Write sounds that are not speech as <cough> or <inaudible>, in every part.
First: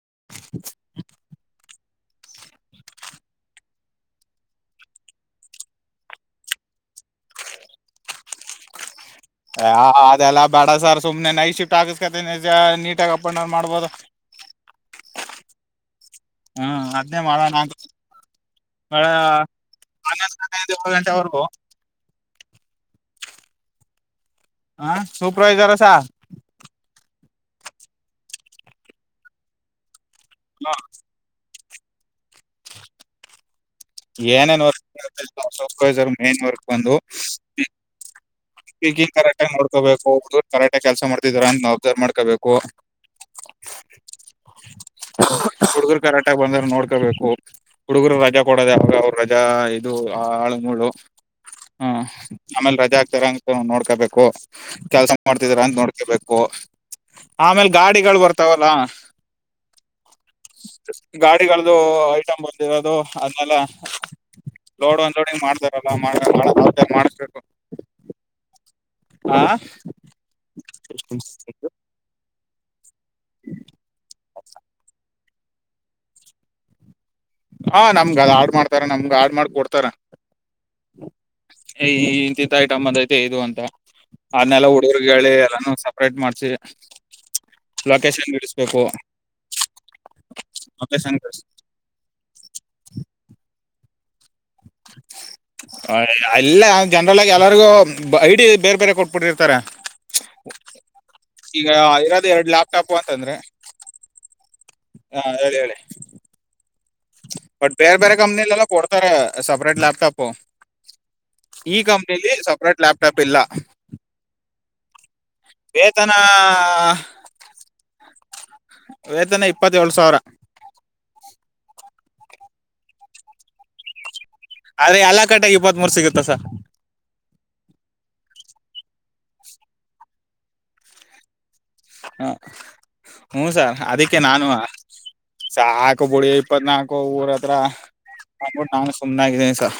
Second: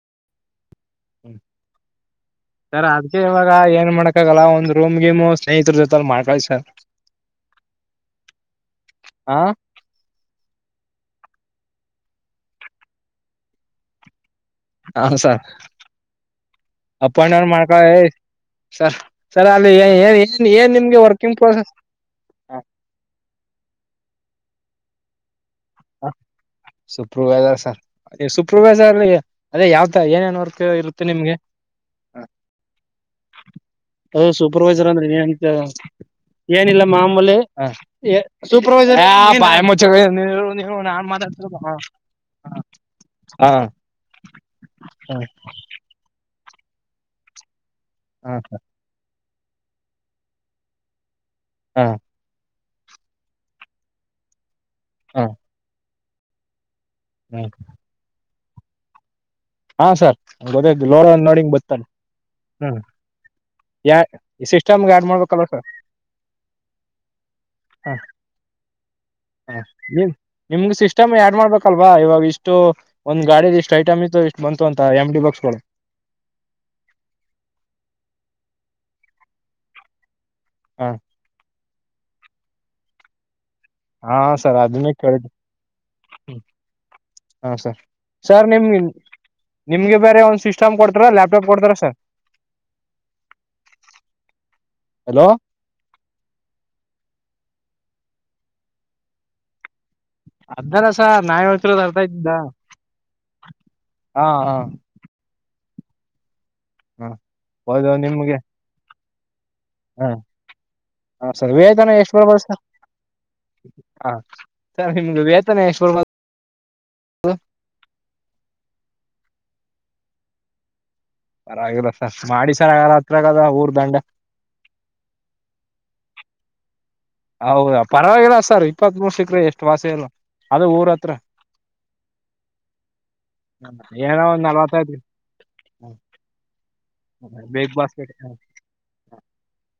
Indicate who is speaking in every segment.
Speaker 1: <inaudible>
Speaker 2: ಹ್ಮ ಸರ್ ಅದ್ಕೆ ಇವಾಗ ಏನ್ ಮಾಡ ಆಗಲ್ಲ ಒಂದ್ ರೂಮ್ ಗೇಮ್ ಸ್ನೇಹಿತರ ಜೊತೆ ಮಾಡ್ಕಳ ಸರ್. ಹಾ
Speaker 1: ಹ ಅದೆಲ್ಲಾ ಬಡಸಾರ್ ಸುಮ್ ಮ್ನೆ ನೈ ಶಿಫ್ಟ್ ಆಗಸ್ಕತೀನಿ ಸ ನೀಟಾಗ್ ಅಪ್ಪಂಡೌನ್ ಮಾಡ್ಬೋದು.
Speaker 2: ಹ ಸರ್
Speaker 1: ಹ್ಮ್
Speaker 2: ಅಪ್
Speaker 1: ಅದ್ನೇ
Speaker 2: ಅಂಡ್ ಡೌನ್
Speaker 1: ಮಾಡೋಣ ಅಂತ
Speaker 2: ಮಾಡ್ಕಳಿ. ಸ
Speaker 1: ಬೇಡ,
Speaker 2: ಸರ್ ಅಲ್ಲಿ ಏ ಏ
Speaker 1: ಹನ್ನೊಂದು
Speaker 2: ಏನ್
Speaker 1: ಗಂಟೆಯಿಂದ
Speaker 2: ಏನ್
Speaker 1: ಏಳು
Speaker 2: ನಿಮ್ಗೆ ವರ್ಕಿಂಗ್
Speaker 1: ಗಂಟೆವರೆಗೂ
Speaker 2: ಪ್ರೋಸೆಸ್. ಹಾ
Speaker 1: ಹಾ ಸೂಪ್ರರ್ವೈಸರ್ ಸ.
Speaker 2: ಸುಪ್ರವೈಸರ್ರ್ ಸ ಸೂಪ್ರವೈಸರ್ಲ್ಲಿ ಅದೇ ಯಾವತ ಏನೇನ್ ವರ್ಕ್ ಇರುತ್ತೆ ನಿಮ್ಗೆ. ಹ್ <inaudible> ಹೌದು
Speaker 1: ಏನೇನ್ ವರ್ಕ್
Speaker 2: ಸೂಪರ್ವೈಸರ್ ಅಂದ್ರೆ ನೀಏನಂತ
Speaker 1: ಸೂಪರ್ವೈಸರ್ ಮೇನ್ ವರ್ಕ್
Speaker 2: ಏನಿಲ್ಲ
Speaker 1: ಬಂದು
Speaker 2: ಮಾಮೂಲಿ ಎ ಸೂಪ್ರ್ ಹೇ
Speaker 1: ಸ್ಪೀಕಿಂಗ್ ಕರೆಕ್ಟ್ ಆಗಿ
Speaker 2: ಬಾಯ್ ಮುಚ್ಚಲೇ
Speaker 1: ನೋಡ್ಕೋಬೇಕು ಹುಡುಗರು
Speaker 2: ನೀವು
Speaker 1: ಕರೆಕ್ಟ್
Speaker 2: ನೀವು
Speaker 1: ಆಗಿ
Speaker 2: ನಾನ್
Speaker 1: ಕೆಲಸ ಮಾಡ್ತಿದಾರ
Speaker 2: ಮಾತಾಡ್ತ
Speaker 1: ಅಂತ ನಾವು ಅಬ್ಸರ್ವ್
Speaker 2: ಹ
Speaker 1: ಮಾಡ್ಕೋಬೇಕು
Speaker 2: <unintelligible> ಹಾ ಹಾ
Speaker 1: ಹುಡುಗರು ಕರಾಟ್ಟಗೆ ಬಂದ್ರು ನೋಡ್ಕೋಬೇಕು ಹುಡುಗರು
Speaker 2: ಹಾ
Speaker 1: ರಜಾ ಕೊಡೋದ್ಯಾವಗ ಅವ್ರು ರಜಾ ಇದು ಆ ಆಳು ಮೂಳು
Speaker 2: ಹಾ
Speaker 1: ಹ್ಮು ಆಮೇಲೆ ರಜೆ ಆಗ್ತಾರ ಅಂತ ನೋಡ್ಕೋಬೇಕು ಕೆಲ್ಸ
Speaker 2: ಹಾ
Speaker 1: ಮಾಡ್ತಿದರ ಅಂತ ನೋಡ್ ಬೇಕು ಆಮೇಲ್ ಗಾಡಿಗಳು ಬರ್ತಾವಲ್ಲ
Speaker 2: ಹಾ ಸರ್ ಗೊತ್ತಾಯ್ತು ಲೋರ ನೋಡಿ ಹಿಂಗ್
Speaker 1: ಗಾಡಿಗಳ್ದು
Speaker 2: ಬತ್ತಾನೆ
Speaker 1: ಐಟಮ್
Speaker 2: ಹ್ಮ್
Speaker 1: ಬಂದಿರೋದು ಬಾಲ್ಲ
Speaker 2: ಯಾ ಸಿಸ್ಟಮ್ಗೆ
Speaker 1: ಲೋಡ್
Speaker 2: ಆಡ್
Speaker 1: ಅನ್ಲೋಡಿಂಗ್
Speaker 2: ಮಾಡ್ಬೇಕಲ್ವ ಸರ್
Speaker 1: ಮಾಡ್ದಾರಲ್ಲ ಮಾಡ್ ಮಾಡಿದಂಗ್ ಮತ್ತೆ ಮಾಡಿಸಬೇಕು
Speaker 2: ಹ ಹ ನಿ ನಿಮ್ಗೆ ಸಿಸ್ಟಮ್ ಯಾಡ್ ಮಾಡ್ಬೇಕಲ್ವಾ ಇವಾಗ ಇಷ್ಟು ಒಂದ್ ಗಾಡಿದ್ ಇಷ್ಟು ಐಟಮ್ ಇತ್ತು ಇಷ್ಟು ಬಂತು ಅಂತ ಎಮ್ ಟಿ ಬಾಕ್ಸ್ಗಳು
Speaker 1: ಹಾ ನಮ್ಗ ಆಡ್ ಆಡ್ ಮಾಡ್ತಾರ ನಮ್ಗ್ ಆಡ್ ಮಾಡ ಕೊಡ್ತಾರೆ
Speaker 2: ಹಾ
Speaker 1: ಏ ಈ ಇಂತೀಂತ್ತ ಐಟಮ್ ಬಂದೈತೆ ಇದು ಅಂತ
Speaker 2: ಹಾ ಸರ್
Speaker 1: ಅದ್ನೆಲ್ಲ
Speaker 2: ಅದನ್ನೇ
Speaker 1: ಹುಡ್ಗೀರ್
Speaker 2: ಕೇಳಿದ್ದು
Speaker 1: ಹೇಳಿ ಎಲ್ಲಾನ ಸಪ್ರೇಟ್
Speaker 2: ಹ್ಮ್
Speaker 1: ಮಾಡ್ಸಿ
Speaker 2: ಹಾ ಸರ್
Speaker 1: ಲೊಕೇಶನ್
Speaker 2: ಸರ್ ನಿಮ್ಗ್
Speaker 1: ಇಡಿಸ್ಬೇಕು
Speaker 2: ನಿಮ್ಗೆ ಬೇರೆ ಒಂದ್ ಸಿಸ್ಟಮ್ ಕೊಡ್ತಾರ
Speaker 1: ಲೊಕೇಶನ್
Speaker 2: ಲ್ಯಾಪ್ಟಾಪ್ ಕೊಡ್ತಾರ ಸರ್ ಹಲೋ
Speaker 1: ಹ ಅಲ್ಲ ಜನರಲ್ಲಾಗೆ ಎಲ್ಲರಿಗು ಐಡಿ ಬೇರೆ ಬೇರೆ ಕೊಟ್ಬಿಟ್ಟಿರ್ತಾರೆ
Speaker 2: ಅದ್ನಲ್ಲ ಸರ್ ನಾ
Speaker 1: ಈಗ
Speaker 2: ಹೇಳ್ತಿರೋದು ಅರ್ಥ ಆಯ್ತಿದ್ದ
Speaker 1: ಇರೋದೆ ಎರ್ಡು ಲ್ಯಾಪ್ಟಾಪ್ ಅಂತಂದ್ರೆ
Speaker 2: ಹಾ ಹಾ
Speaker 1: ಹಾ ಹೇಳಿಹೇಳಿ
Speaker 2: ಹಾ
Speaker 1: ಬಟ್
Speaker 2: ಹೌದು
Speaker 1: ಬೇರೆ ಬೇರೆ
Speaker 2: ನಿಮ್ಗೆ
Speaker 1: ಕಂಪ್ನಿ ಎಲ್ಲ ಕೊಟ್ ಸಪರೇಟ್
Speaker 2: ಹ
Speaker 1: ಲಾಪ್ಟಾಪು
Speaker 2: ಹ ಸರ್ ವೇತನ ಎಷ್ಟು ಬರ್ಬೋದ ಸ
Speaker 1: ಲ್ಯಾಪ್ಟಾಪ್ ಇಲ್ಲ
Speaker 2: ಹ ಸರ್ ನಿಮ್ದು ವೇತ
Speaker 1: ವೇತನಾ ವೇತನ ಇಪ್ಪತ್ತೇಳು ಸಾವ್ರ
Speaker 2: ಪರಾವಾಗಿಲ್ಲ ಸ ಮಾಡಿ ಸರ್ ಹತ್ರಗದೆ ಊರ್ ದಂಡೆ
Speaker 1: ಆದ್ರೆ ಎಲ್ಲಾ ಕಟ್ಟಾಗಿ ಇಪ್ಪತ್ತ್ ಮೂರು ಸಿಗುತ್ತೆ ಸ
Speaker 2: ಹೌದಾ ಪರವಾಗಿಲ್ಲ ಸರ್ ಇಪ್ಪತ್ತ್ ಮೂರು ಸಿಕ್ಕ್ರು ಎಷ್ಟ್ ವಾಸಿಲ್ಲ ಅದು ಊರು ಹತ್ರ
Speaker 1: ಹ ಹ್ಮು ಸರ್ ಅದಿಕ್ಕೆ
Speaker 2: ಏನೋ ಒಂದ್
Speaker 1: ನಾನುವ
Speaker 2: ನಲ್ವತ್ತೈದು
Speaker 1: ಸಾಕು ಬುಡಿ ಇಪ್ಪತ್ನಾಲ್ಕ್ ಒ ಊರ್ ಹತ್ರ
Speaker 2: ಬಿಗ್ ಬಾಸ್ಕೆಟ್
Speaker 1: ಹಂದ್ಬಿಟ್ಟು ನಾನು ಸುಮ್ನೆಾಗಿದ್ದೀನಿ ಸ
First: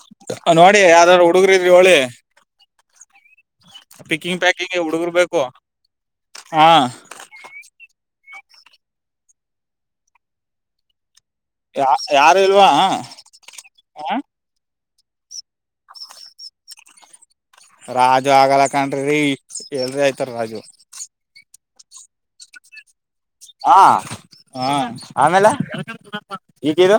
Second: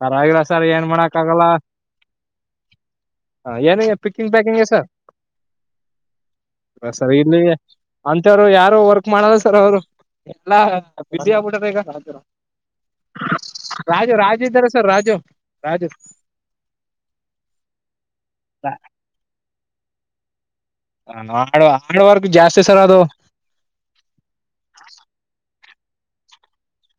Speaker 2: ಪರಾವಾಗಿಲ್ಲ ಸರ್
Speaker 1: ನೋಡಿ
Speaker 2: ಏನ್ ಮಾಡಕ್
Speaker 1: ಯಾವ್ದಾದ್ರು
Speaker 2: ಆಗಲ್ಲ
Speaker 1: ಹುಡುಗ್ರು ಇದ್ರಿ ಹೇಳಿ
Speaker 2: ಹ ಏನಯತ್ ಪಿಕ್ಕಿಂಗ್ ಪ್ಯಾಕಿಂಗ್ ಸರ್
Speaker 1: ಹಾ
Speaker 2: ಬರ್ ಸರ ಇಲ್ಲಿವೆ ಅಂತವ್ರು ಯಾರು ವರ್ಕ್ ಮಾಡಲ್ಲ ಸರ್ ಅವ್ರು ಎಲ್ಲಾ ಬಿಝಿ ಆಬುಟದೀಗ
Speaker 1: ಯಾ- ಯಾರು ಇಲ್ವಾ ಹಾ?
Speaker 2: ರಾಜು ರಾಜು ಇದ್ದಾರೆ ಸರ್ ರಾಜು ರಾಜು
Speaker 1: ರಾಜು ಆಗಲಕನ್ನ್ರಿ ರೀ ಎಲ್ರಿ ಆಯ್ತಾರ್ ರಾಜು
Speaker 2: ಹ ಆ ಆಡವರ್ಕು ಜಾಸ್ತಿ ಸರ್ ಅದು
Speaker 1: ಹಾ ಹ ಆಮೇಲೆ ಈಕಿದು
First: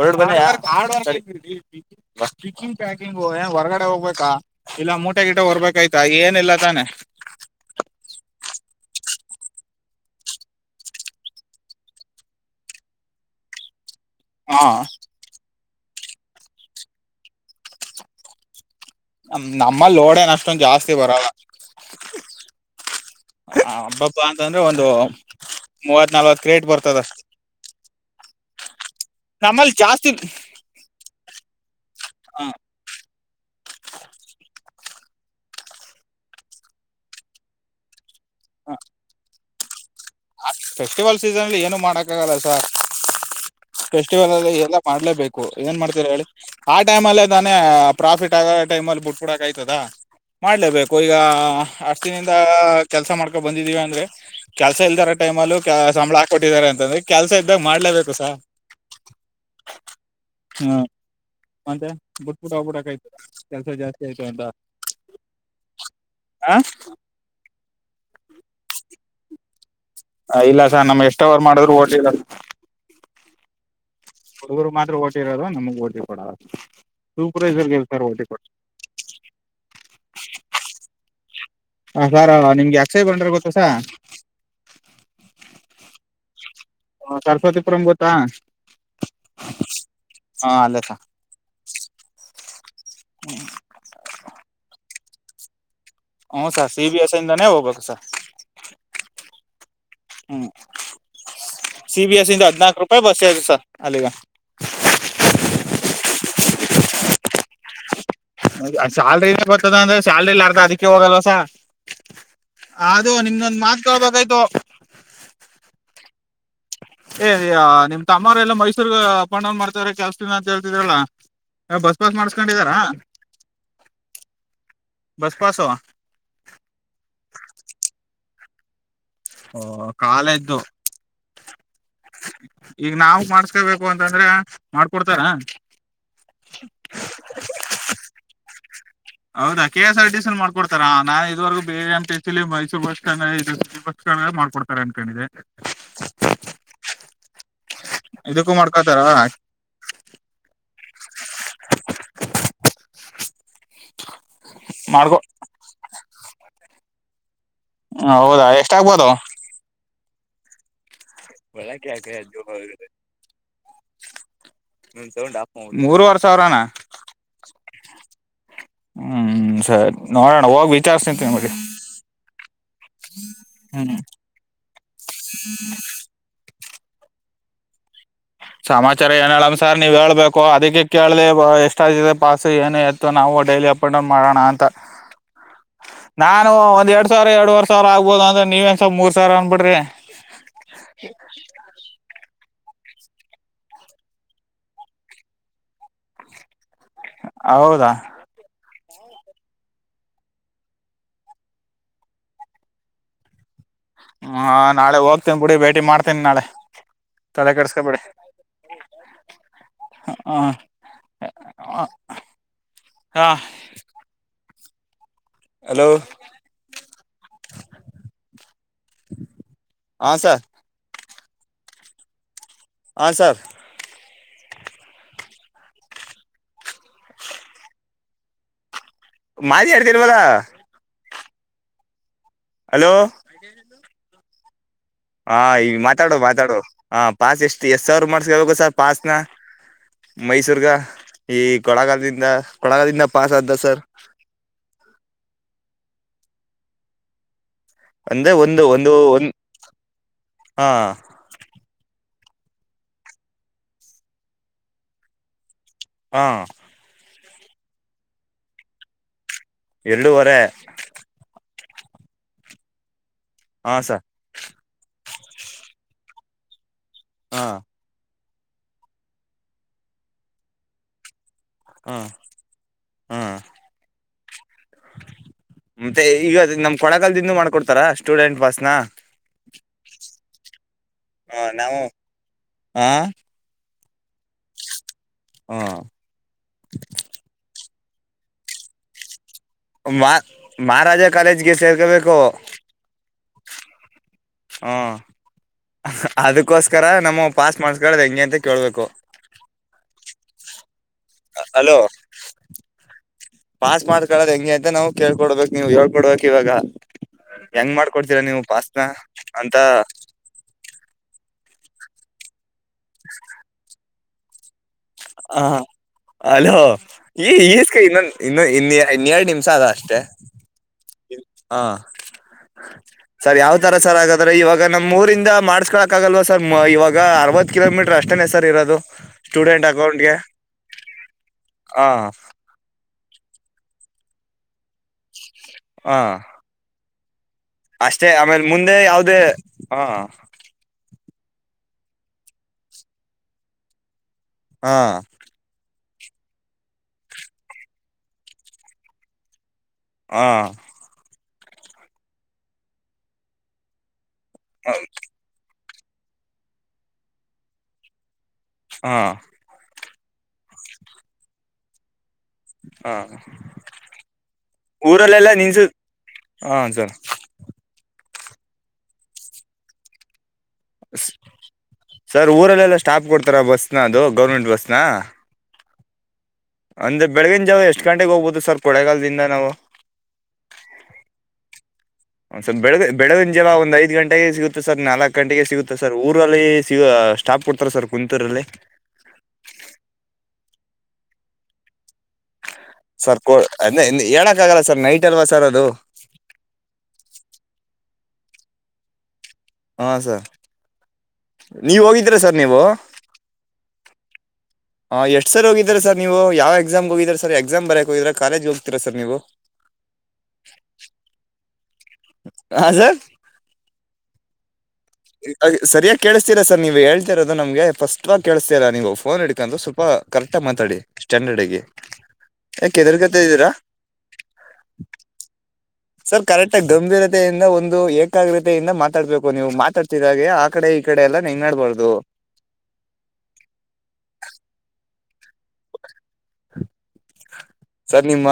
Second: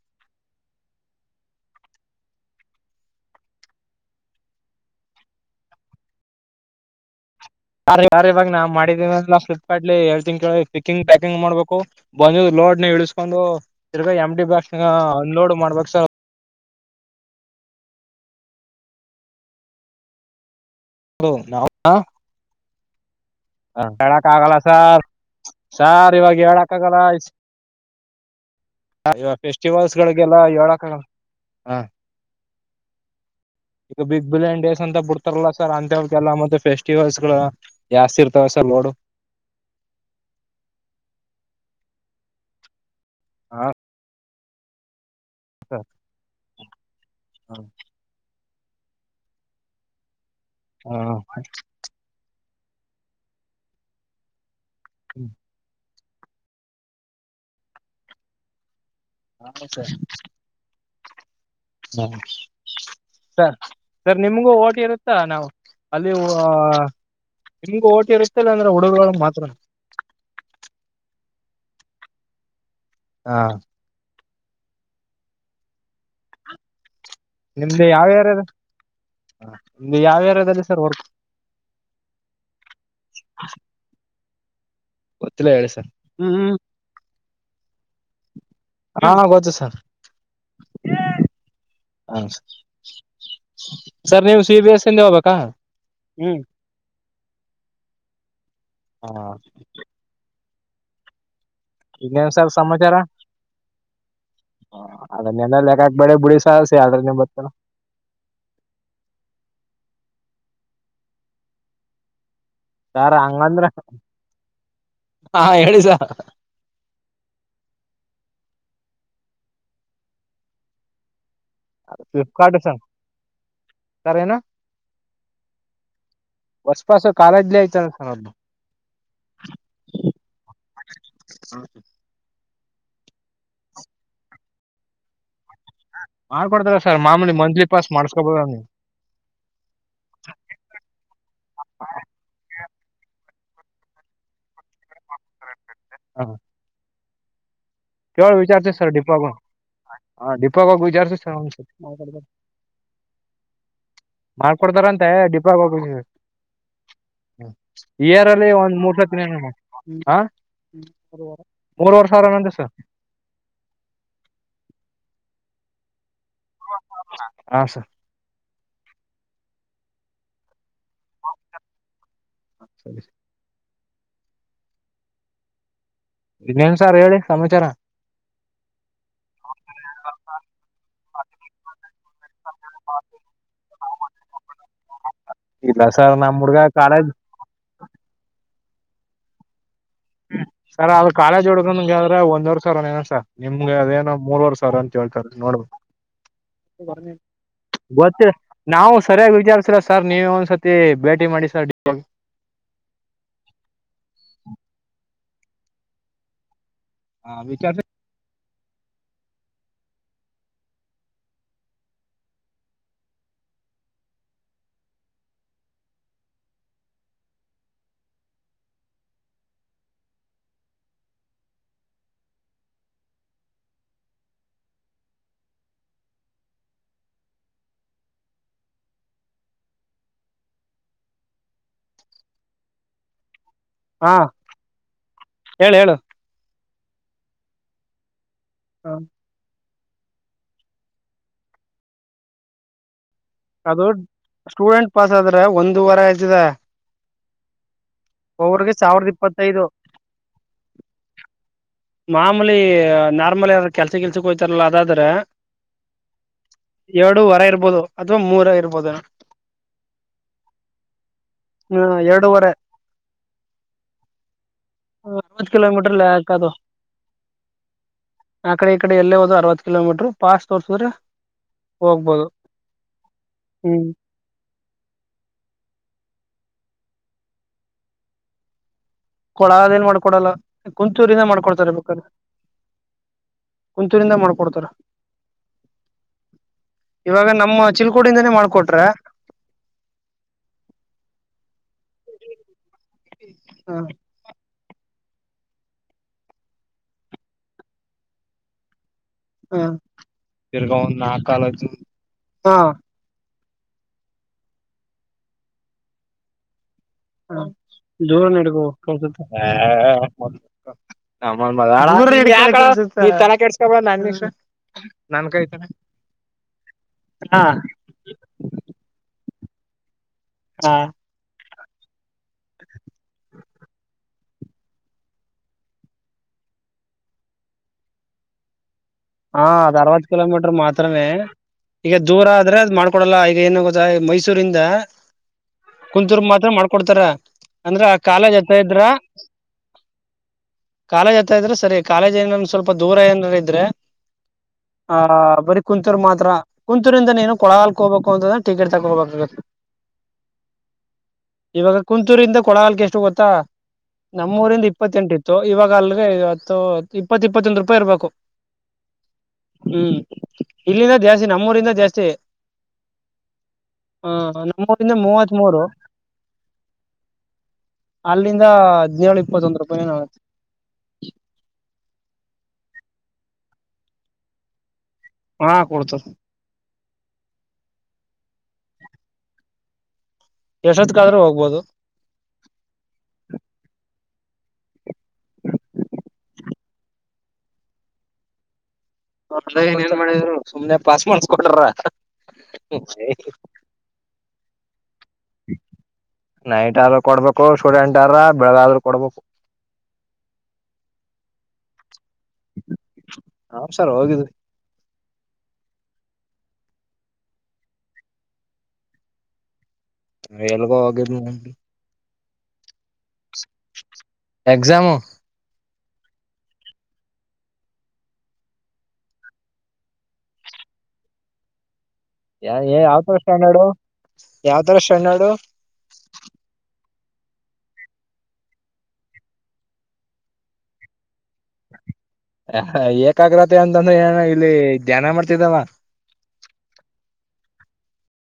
Speaker 1: ಹೊಡ್ ಬಂದ್ವ ಹಾರ್ಡ್ ವರ್ಕು <unintelligible> ಚಿಕ್ಕಿಂಗ್ ಪ್ಯಾಕಿಂಗ್ ಹೋಗಯ್ಯ ಹೊರ್ಗಡೆ ಹೋಗ್ಬೇಕಾ ಇಲ್ಲ ಮೂಟೆ ಗಿಟ ಹೊರ್ಬೇಕಾಯ್ತಾ ಏನೀಲ್ಲ ತಾನೆ
Speaker 2: <inaudible> ಅ ಇವಾಗ ನಾನ್ ಮಾಡಿದೇನ ಫ್ಲಿಪ್ಕಾರ್ಟ್ ಹೇಳ್ ತಿಿ ಕೇಳಿ ಪಿಕ್ಕಿಂಗ್ ಪ್ಯಾಕಿಂಗ್ ಮಾಡ್ಬೇಕು ಬಂದು ಲೋಡ್ನು ಇಳಿಸ್ಕೊಂಡು ತಿರ್ಗಾ ಎಮ್ಟಿ
Speaker 1: ಹಾ
Speaker 2: ಬಾಕ್ಸ್ ನ ಅನ್ಲೋಡ್ ಮಾಡ್ಬೇಕ್ ಸ
Speaker 1: ನಮ್ಮಲ್ಲಿ ಲೋಡ ಏನ್ ಅಷ್ಟೊಂದು ಜಾಸ್ತಿ ಬರಲ್ಲ
Speaker 2: <unintelligible> <inaudible>
Speaker 1: ಹಬ್ಬಬ್ಬ
Speaker 2: ಹೇಳಕ್ ಆಗಲ್ಲ
Speaker 1: ಅಂತಂದ್ರೆ ಒಂದು
Speaker 2: ಸಾರ್
Speaker 1: ಮೂವತ್
Speaker 2: ಸಾರ್ ಇವಾಗ
Speaker 1: ನಲ್ವತ್ ಕ್ರೇಟ್
Speaker 2: ಹೇಳಾಕ್
Speaker 1: ಬರ್ತದ
Speaker 2: ಆಗಲ್ಲ ಹ
Speaker 1: ಅಷ್ಟೇ ನಮ್ಮಲ್ಲಿ ಜಾಸ್ತಿ
Speaker 2: ಫೆಸ್ಟಿವಲ್ಸ್ಗಳಿಗೆಲ್ಲ ಹೇಳಕ ಆಗಲ್ಲ ಹ
Speaker 1: ಹಾ
Speaker 2: ಈಗ ಬಿಗ್ ಬ್ರಾಂಡ್ ಡೇಸ್ ಅಂತ ಕೋಡ್ತಾರಲ ಸರ್ ಅಂತವಕಲ್ಲ ಮತ್ತೆ ಫೆಸ್ಟಿವಲ್ಸ್ ಗಳು ಜಾಸ್ತಿ ಇರ್ತಾವ ಸರ್ ನೋಡು
Speaker 1: ಫೆಸ್ಟಿವಲ್ಸ್ ಇದ್ದಾಗ ಏನು ಮಾಡಕಗಲ್ಲ ಸರ್
Speaker 2: ಹಾ
Speaker 1: ಫೆಸ್ಟಿವಲ್ ಅ ಎ ಎಲ್ಲ ಮಾಡ್ಲೇಬೇಕು ಏನ್
Speaker 2: ಸರ್
Speaker 1: ಮಾಡ್ತೀರ ಹೇಳಿ ಆ ಟೈಮ್ ಅಲ್ಲೇ ತಾನೇ ಪ್ರಾಫಿಟ್ ಆ ಟೈಮ ಅಲ್ಲಿ ಬುಟ್ಬ ಬಿಡಕ ಆಯ್ತದ ಮಾಡ್ಲೇಬೇಕು ಈಗ
Speaker 2: ಹಾ
Speaker 1: ಅಷ್ಟಿನಿಂದ ಕೆಲಸ ಮಾಡ್ಕೊಂಡ ಬಂದಿದೀವಿ ಅಂದ್ರೆ ಕೆಲ್ಸ ಇಲ್ದಾರ ಟೈಮ ಅಲ್ಲೂ ಕೆ ಸಂಬಳ ಹಾಕ್ಕೊಟ್ಟಿದ್ದಾರೆ ಅಂತಂದ್ರೆ ಕೆಲ್ಸ ಇದ್ದ ಮಾಡ್ಲೇಬೇಕು ಸರ್
Speaker 2: ಹ ಸರ್
Speaker 1: ಹಾ ಮತ್ತೆ ಬಿಟ್ಬಿಟ್ಟ ಹೋಗ್ಬಿಟ್ಟಕಯ್ತು
Speaker 2: ಸರ್
Speaker 1: ಕೆಲ್ಸ ಜಾಸ್ತಿ
Speaker 2: ಸರ್
Speaker 1: ಆಯ್ತು ಅಂತ.
Speaker 2: ನಿಮ್ಗೂ ಓಟಿ ಇರುತ್ತಾ ನಾವು ಅಲ್ಲಿ
Speaker 1: ಹಾ
Speaker 2: ಒ--ನಿಮಗ ಓಟಿ ಇರುತ್ತೆಲ್ಲ ಅಂದ್ರೆ ಹುಡುಗರುಗಳ ಮಾತ್ರ
Speaker 1: ಹ ಇಲ್ಲ ಸಾರ್ ನಮ್ ಎಷ್ಟ ಅವರ್ ಮಾಡಿದ್ರು ಓಟಿ ಇರಲ
Speaker 2: ಹಾ
Speaker 1: ಹುಡುಗರು ಮಾತ್ರ ಓಟಿರೋದು ನಮಗ್ ಓಟಿ ಕೊಡಲ
Speaker 2: ನಿಮ್ದ ಯಾವ್ಯಾರ ನಿಮ್ದ ಯಾವ್ಯಾರ್ಯಾದಲ್ಲಿ ಸರ್ ಹೊಟ
Speaker 1: ಹ ಸಾರ್ ನಿಮ್ಗೆ ಅಕ್ಷಯ ಬಂಡ್ರ ಗೊತ್ತಸಾರ್
Speaker 2: ಗೊತ್ತಿಲ್ಲ ಹೇಳಿ ಸರ್ ಹ್ಮ
Speaker 1: ಹ ಸರಸ್ವತಿಪುರಂ ಗೊತ್ತಾ
Speaker 2: ಹಾ ಗೊತ್ತು ಸರ್
Speaker 1: ಹಾ ಅಲ್ಲೇ ಸರ್
Speaker 2: ಹ ಸರ್ ನೀವು ಸಿ ಬಿ ಎಸ್ಂದ ಹೋಗ್ಬೇಕಾ ಹ್ಮ್
Speaker 1: ಹ್ಮ ಸರ್ ಸಿ ಬಿ ಎಸ್ ಇಂದಾನೇ ಹೋಗ್ಬೇಕು ಸರ್
Speaker 2: ಹಾ
Speaker 1: ಹ್ಮ್. ಸಿ ಬಿ ಎಸ್
Speaker 2: ಇನ್ನೇನ್
Speaker 1: ಇಂದ
Speaker 2: ಸರ್
Speaker 1: ಹದ್ನಾಕು ರೂಪಾಯಿ ಬಸ್ದೆ ಸರ್ ಅಲ್ಲಿಗ
Speaker 2: ಅದ ನೆ ಲೆಕ್ಕಾಕ್ ಬಳೆ ಬಿಡಿ ಸ್ಯಾಲರಿ ನೆ ಬರ್ತೇ
Speaker 1: ಸ್ಯಾಲರಿ ಬರತದ ಅಂದ್ರೆ ಸ್ಯಾಲರಿಲಿ ಅರ್ಧ ಅದಕ್ಕೆ ಹೋಗಲ್ವ ಸರ್ ಅದು
Speaker 2: ಸರ್
Speaker 1: ನಿಮ್ದೊಂದ್
Speaker 2: ಹಂಗಂದ್ರ
Speaker 1: ಮಾತಕೆಳ್ಬೇಕಾಯ್ತು.
Speaker 2: ಹಾ ಹೇಳಿ ಸರ್
Speaker 1: ಏ ನಿಮ್ ತಮ್ಮಾರ ಎಲ್ಲ ಮೈಸೂರ್ಗ ಅಪ್ ಡೌನ್ ಮಾಡ್ತತಿದ್ದರೆ ಕೆಲ್ಸ ದಿನ ಅಂತ ಹೇಳ್ತಿದ್ರಲ್ಲ ಹ ಬಸ್ ಬಾಸ್
Speaker 2: ಫ್ಲಿಪ್ಕಾರ್ಟ್
Speaker 1: ಮಾಡ್ಸ್ಕೊಂಡಿದಾರ
Speaker 2: ಸರ್ ಸರ್ ನು ಬಸ್ ಪಾಸ ಕಾಲೇಜ್ಲಿ ಆಯ್ತಾರೆ ಸರ್ದ
Speaker 1: ಓ ಕಾಲೇಜು ದು ಈಗ ನಾವು ಮಾಡಸ್ಕೊಬೇಕು ಅಂತಂದ್ರ ಮಾಡ್ಕೊಡ್ತಾರ
Speaker 2: ಮಾಡ್ಕೊಡ್ತಾರ ಸರ್ ಮಾಮೂಲಿ ಮಂತ್ಲಿ ಪಾಸ್ ಮಾಡ್ಸ್ಕೊಬೋದ ನೀ
Speaker 1: ಹೌದಾ K S R T C ಮಾಡ್ಕೊತಾ ನಾನ್ ಇದವರೆಗ ಬೇರೆ ಎಂತ Mysore bus stand bus stand ಲಿ ಮಾಡ್ಕೊಡ್ತಾರೆ ಅನ್ಕೊಂಡಿದೆ
Speaker 2: ಹಾ ಕೆವಳ
Speaker 1: ಇದಕ್ಕೂ
Speaker 2: ವಿಚಾರತ ಸರ್
Speaker 1: ಮಾಡ್ಕೊತಾರ
Speaker 2: ಡಿಪ್ಲೋಮ ಹಾ ಡಿಪ್ಲೋಮ ಗುಜಾರ ಸ ಮಾಡಿಕೊಡ್ತಾರಾ ಅಂತ
Speaker 1: ಮಾಡ್ಕೊ
Speaker 2: ಡಿಪೋ ಹೋಗ್ಬೇಕ್ ಇಯರ್
Speaker 1: ಹೌದಾ
Speaker 2: ಅಲ್ಲಿ ಒಂದ್ ಮೂರ್
Speaker 1: ಎಷ್ಟಾಗ್ಬೋದು
Speaker 2: ಸತ್ ಹ ಮೂರುವರೆ ಸಾವಿರದಂತೆ ಸಾ
Speaker 1: <inaudible> ಮೂರು ವರ್ಷ
Speaker 2: <inaudible> ಹಾ ಸರ್
Speaker 1: ಹ್ಮ್ ಸರಿ ನೋಡೋಣ ಹೋಗಿ ವಿಚಾರಿಸಕೊಂತಿನಿ
Speaker 2: ಸರಿ
Speaker 1: ಹ್ಮ್ <unintelligible>
Speaker 2: ಇನ್ನೇನ್ ಸಾರ್ ಹೇಳಿ ಸಮಾಚಾರ
Speaker 1: ಸಮಾಚಾರ ಏನ ಹೇಳೋಣ ಸರ್ ನೀವು ಹೇಳ್ಬೇಕು ಅದಕ್ಕೆ ಕೇಳ್ದ ಎಷ್ಟ ಪಾಸ ಏನೇ ಇತ್ತು ನಾವು ಡೈಲಿ ಅಪ್ ಆಂಡ್ ಡೌನ್ ಮಾಡೋಣ ಅಂತ
Speaker 2: ಇಲ್ಲ ಸರ್ ನಮ್
Speaker 1: ನಾನು
Speaker 2: ಹುಡ್ಗ
Speaker 1: ಒಂದ್
Speaker 2: ಕಾಲೇಜ್
Speaker 1: ಎರಡ್ ಸಾವಿರ ಎರಡ್ವವರ್ ಸಾವಿರ ಆಗ್ಬೋದು ಅಂದ್ರೆ ನೀವನ್ಸ ಮೂರ್ ಸಾವಿರ ಅನ್ಬಿಡ್ರಿ
Speaker 2: ಸರ ಅದ ಕಾಲೇಜ್ ಹುಡ್ಕಂಗಗೆದ್ರೆ ಒಂದ್ ವರ್ಷ ಸರ್ ಏನಸ ನಿಮ್ಗೆ ಅದೇನೋ ಮೂರ್ವರ್ ಸಾವ ಅಂತ ಹೇಳ್ತಾರೆ ನೋಡ್
Speaker 1: ಹೌದಾ
Speaker 2: <unintelligible> ನಾವು ಸರಿಯಾಗಿ ವಿಚಾರಸಿಲ್ಲ ಸರ್ ನೀವೇ ಒಂದ್ಸತಿ ಭೇಟಿ ಮಾಡಿ ಸರ್ <inaudible>
Speaker 1: ಹ್ಮ ನಾಳೆ ಹೋಗ್ತೇನ್ ಬಿಡಿ ಭೇಟಿ ಮಾಡ್ತೇನಿ ನಾಳೆ <inaudible> ತಲೆ
Speaker 2: ವಿಚಾರ
Speaker 1: ಕೆಡಸ್ಕೊಬಿಡಿ ಹಾ ಹಾ ಹಲೋ ಹಾ ಸರ್ ಹಾ ಸರ್ <inaudible> ಮಾತಾಡ್ತಿಲ್ವಲ್ಲ ಹಲೋ
Speaker 2: ಹಾ
Speaker 1: ಹಾ ಈ
Speaker 2: ಹೇಳು ಹೇಳು
Speaker 1: ಮಾತಾಡು ಮಾತಾಡು ಪಾಸ್ ಎಷ್ಟು ಎಷ್ಟ ಸಾವ್ರ ಮಾಡ್ಸ್ಕೊಳ್ಬೇಕು ಸರ್ ಪಾಸ್ನ ಮೈಸೂರ್ಗ ಈ ಕೊಳಗಾಲದಿಂದ ಕೊಳಗಾಲದಿಂದ ಪಾಸ್ ಆದ ಸರ್
Speaker 2: ಅದು ಸ್ಟೂಡೆಂಟ್ ಪಾಸ್ ಆದ್ರೆ ಒಂದು ವಾರ ಆಯತಿದೆ
Speaker 1: ಅಂದ್ರೆ ಒಂದು ಒಂದು
Speaker 2: ಸಾವಿರದ
Speaker 1: ಒಂದು
Speaker 2: ಇಪ್ಪತ್ತೈದು
Speaker 1: <inaudible> ಹಾ
Speaker 2: ಮಾಮೂಲಿ ನಾರ್ಮಲ್ ಯಾರ ಕೆಲ್ಸ ಕೆಲ್ಸಕ್ ಹೋಯ್ತಾರಲ್ಲ ಅದಾದ್ರೆ
Speaker 1: ಹಾ
Speaker 2: ಎರಡು ವರೆ ಇರ್ಬೋದು ಅಥ್ವಾ ಮೂರ ಇರ್ಬೋದು
Speaker 1: ಎರಡೂವರೆ
Speaker 2: ಹಾ ಎರಡೂವರೆ
Speaker 1: ಹಾ ಸರ್
Speaker 2: ಅರವತ್ ಕಿಲೋಮೀಟರ್ಲ್ಲಿ ಹಾಕದು
Speaker 1: ಹಾ
Speaker 2: ಆ ಕಡೆ ಈ ಕಡೆ ಎಲ್ಲೇ ಹೋದರು ಅರ್ವತ್ ಕಿಲೋಮೀಟ್ರ ಪಾಸ್ ತೋರ್ಸುದ್ರೆ
Speaker 1: ಹಾ
Speaker 2: ಹೋಗ್ಬೋದು <inaudible>
Speaker 1: ಹಾ
Speaker 2: ಹ್ಮ್
Speaker 1: ಮತ್ತೆ ಈಗ ನಮ್ಮ್ ಕೊಳ್ಳೇಗಾಲದಿಂದ ಮಾಡ್ಕೊಡ್ತಾರ ಸ್ಟೂಡೆಂಟ್ ಪಾಸ್ನ
Speaker 2: ಕೊಳ್ಳೇಗಾಲದಿಂದ ಮಾಡ್ಕೊಡಲ್ಲ ಕುಂತೂರಿಂದ
Speaker 1: ಹ
Speaker 2: ಮಾಡ್ಕೊಡ್ತಾರೆ
Speaker 1: ನಾವು
Speaker 2: ಬೇಕಾರೆ
Speaker 1: ಹ
Speaker 2: ಕುಂತೂರಿಂದ ಮಾಡ್ಕೊಡ್ತಾರ
Speaker 1: ಹ
Speaker 2: <inaudible> ಇವಾಗ ನಮ್ಮ ಚಿಲ್ಕೋಡಿಂದನೇ ಮಾಡ್ಕೊಟ್ರೇ
Speaker 1: ಮಹಾರಾಜ ಕಾಲೇಜ್ಗೆ ಸೇರ್ಕೋಬೇಕು
Speaker 2: ಹಾ
Speaker 1: ಹೂ <inaudible> ಅದಕೋಸ್ಕರ ನಮ್ಮ ಪಾಸ್ ಮಾಡಸ್ಕೊಳ್ಳದು ಹೆಂಗೆ ಅಂತ ಕೇಳ್ಬೇಕು
Speaker 2: ಹಾ
Speaker 1: ಅಲೋ
Speaker 2: <unintelligible> ಹಾ
Speaker 1: ಪಾಸ್ ಮಾಡ್ಕೊಳೋ ಹೆಂಗೆ ಅಂತ ನಾವು ಕೇಳ್ಕೊಡ್ಬೇಕು ನೀವು ಹೇಳ್ಕೊಡ್ಬೇಕ್ ಇವಾಗ
Speaker 2: <unintelligible> <unintelligible>
Speaker 1: ಹೆಂಗ್ ಮಾಡ್ಕೊಡ್ತೀರಾ ನೀವು
Speaker 2: ನಿನ್
Speaker 1: ಪಾಸ್ನ ಅಂತ
Speaker 2: ತಲೆ ಕೆಡಿಸ್ಕೊಬೇಡ ನನ್ ಇಷ್ಟ
Speaker 1: ಹಾ ಹಲೋ ಇಸ್ಕೊ
Speaker 2: ಹಾ
Speaker 1: ಇಸ್ಕೊ ಇನ್ನೊ ಇನ್ನೊ ಇನ್ಯ ನಿಮಿಷ <unintelligible> ಅಷ್ಟೇ
Speaker 2: ಹಾ
Speaker 1: ಹಾ
Speaker 2: <inaudible>
Speaker 1: ಸರ್ ಯಾವ್ ತರ ಸರ್ ಹಾಗಾದ್ರೆ ಇವಾಗ ನಮ್ಮ್ ಊರಿಂದ ಮಾಡ್ಸ್ಕೊಕ್ ಆಗಲ್ವ ಸರ್ ಇವಾಗ ಅರವತ್ ಕಿಲೋಮೀಟರ್ ಅಷ್ಟೇ ಸರ್ ಇರೋದು
Speaker 2: ಹಾ
Speaker 1: ಸ್ಟೂಡೆಂಟ್
Speaker 2: ಅದ್ ಅರವತ್ತು
Speaker 1: ಅಕೌಂಟ್ಗೆ
Speaker 2: ಕಿಲೋಮೀಟರ್ ಮಾತ್ರಮೇ
Speaker 1: ಹ
Speaker 2: ಈಗ ದೂರ ಆದ್ರೆ ಅ್ ಮಾಡ್ಕೊಡಲ್ಲ ಈಗ ಏನು ಗೊತ್ತ ಮೈಸೂರಿಂದ
Speaker 1: ಹ
Speaker 2: ಕುಂತೂರು ಮಾತ್ರ ಮಾಡ್ಕೊಡ್ತಾರ ಅಂದ್ರ
Speaker 1: ಅಷ್ಟೇ
Speaker 2: ಕಾಲೇಜ್
Speaker 1: ಆಮೇಲೆ
Speaker 2: ಹತ್ತ
Speaker 1: ಮುಂದೆ
Speaker 2: ಇದ್ರ
Speaker 1: ಯಾವ್ದೇ ಹ
Speaker 2: ಕಾಲೇಜ್ ಹತ್ತ ಇದ್ರೆ ಸರಿ ಕಾಲೇಜ್ ಏನ ಸ್ವಲ್ಪ ದೂರ ಏನಾರ ಇದ್ರೆ
Speaker 1: ಹ
Speaker 2: ಆ ಬರಿ ಕುಂತೂರ್ ಮಾತ್ರ ಕುಂತೂರಿಂದ ನೀನು ಕೊಳ್ಳೆಗಾಲಕ್ಕೆ ಹೋಗಬೇಕು ಅಂತ್ರೆ ಟಿಕೆಟ್ ತಗೋಬೇಕೆ
Speaker 1: ಹ್ಮ
Speaker 2: ಇವಾಗ ಕುಂತೂರಿಂದ ಕೊಳಗಲ್ಕ್ಕೆ ಎಷ್ಟು ಗೊತ್ತಾ ನಮ್ಮೂರಿಂದ ಇಪ್ಪತ್ತೆಂಟಿತ್ತು ಇವಾಗ ಅಲ್ಗೆ ಇಪ್ಪತ್ತ ಇಪ್ಪತ್ತೊಂದು ರೂಪಾಯಿ ಇರ್ಬೇಕು
Speaker 1: ಹಾ
Speaker 2: ಹ್ಮ್ ಇಲ್ಲಿಂದ ಜಾಸ್ತಿ ನಮ್ಮೂರಿಂದ ಜಾಸ್ತಿ
Speaker 1: ಹಾ
Speaker 2: ಹ ನಮ್ಮೂರಿಂದ
Speaker 1: ಊರಲ್ಲೆಲ್ಲಾ
Speaker 2: ಮೂವತ್ ಮೂರು
Speaker 1: ನಿನ್ಸು ಹಾ ಸರ್
Speaker 2: ಅಲ್ಲಿಂದ ಹದ್ಿನೇಳು ಇಪ್ಪತ್ತೊಂದ್ ರೂಪಾಯಿನತಿ
Speaker 1: ಸರ್ ಊರಲ್ಲೆಲ್ಲ ಸ್ಟಾಪ್ ಕೊಡ್ತಾರ ಬಸ್ನ ಅದು ಗೌರ್ಮೆಂಟ್ ಬಸ್ನ
Speaker 2: ಹಾ ಕೊಡ್ತರೇ
Speaker 1: ಅಂದ್ರ ಬೆಳಗಿನ ಜಾವ ಎಷ್ಟು ಗಂಟೆಗೆ ಹೋಗ್ಬಹುದು ಸರ್ ಕೊಳೆಗಾಲದಿಂದ ನಾವು
Speaker 2: ಎಷ್ಟೊತ್ಕಾದ್ರೂ ಹೋಗ್ಬೋದು
Speaker 1: ಬೆಳಗಿನ ಜಲ ಒಂದ್ ಐದ್ ಗಂಟೆ ನಾಲ್ಕು ಗಂಟೆಗೆ ಸಿಗುತ್ತೆ ಸರ್ ಊರಲ್ಲಿ ಸಿ ಸ್ಟಾಪ್ ಕೊಡ್ತಾರ ಸರ್ ಕುಂತೂರಲ್ಲಿ
Speaker 2: ಏನ ನ್ ಮಾಡಿದ್ರು ಸುಮ್ನೆ ಪಾಸ್ ಮಾಡಸ್ಕೊಂಡ್ರ್ರ
Speaker 1: ಸರ್ ಅ ಹೇಳಕ್ ಆಗಲ್ಲ ಸರ್ ನೈಟ್ ಅಲ್ವಾ ಸರ್ ಅದು
Speaker 2: ನೈಟ್ ಆದ್ರೂ ಕೊಡ್ಬೇಕು ಸ್ಟೂಡೆಂಟ್ ಆದ್ರ ಬೆಳಗೆದ್ರೂ ಕೊಡ್ಬೇಕು
Speaker 1: ಹಾ ಸ ನೀವ ಹೋಗಿದ್ದ ಸರ್ ನೀವು
Speaker 2: ಹ ಸರ್ ಹೋಗಿದ್ವಿ
Speaker 1: ಎಷ್ಟ ಸರ್ ಹೋಗಿದೀಾ ಸರ್ ನೀವು ಯಾವ ಎಕ್ಸಾಮ್ಗೆೋಗಿದರ ಸರ್ ಎಕ್ಸಾಮ್ ಬರಕ ಹೋಗಿದರ ಕಾಲಜ ಹೋಗಿದ್ರಾ ಸರ್ ನೀವು
Speaker 2: ಎಲ್ಗೋ ಹೋಗಿದ್
Speaker 1: ಹಾ ಸರ್
Speaker 2: ಎ ಜಮು
Speaker 1: ಸರಿಯಾಗಿ ಕೇಳಿಸತೀರಾ ಸರ್ ನೀವು ಹೇಳ್ತಿರೋದು ನಮಗೆ ಫಸ್ಟ್ವಾಗಿ ಕೇಳಸ್ತಾ ಇಲ್ಲ ಫೋನ್ ಹಿಡ್ಕೊಂಡು ಸ್ವಲ್ಪ ಕರೆಕ್ಟ್ ಮಾತ ಸ್ಟ್ಯಾಂಡರ್ಡ್ ಹಾಗಿ
Speaker 2: ಯ ಯಾವ್ ತರ್ ಸ್ಟ್ಯಾಂಡರ್ಡ್ ಯಾವ್ ತರ ಸ್ಟ್ಯಾಂಡರ್ಡ್
Speaker 1: ಸರ್ ಕರೆಕ್ಟ್ ಆಗ್ು ಗಂಭೀರತೆಯಿಂದ ಒಂದು ಏಕಾಗ್ರತೆಯಿಂದ ಮಾತಾಡಬೇಕು ನೀವು ಮಾತಾಡ್ತಿದ ಹಾಗೆ ಆ ಕಡೆ ಈ ಕಡೆ ಎಲ್ಲ ನೆಗ್ನಾಡ್ಬಾರ್ದು
Speaker 2: ಏಕಾಗ್ರತೆ ಅಂತಂದ್ರೆ ಏನ ಇಲ್ಲಿ ಧ್ಯಾನ ಮಾಡ್ತಿದವ
Speaker 1: ಸರ್ ನಿಮ್ಮ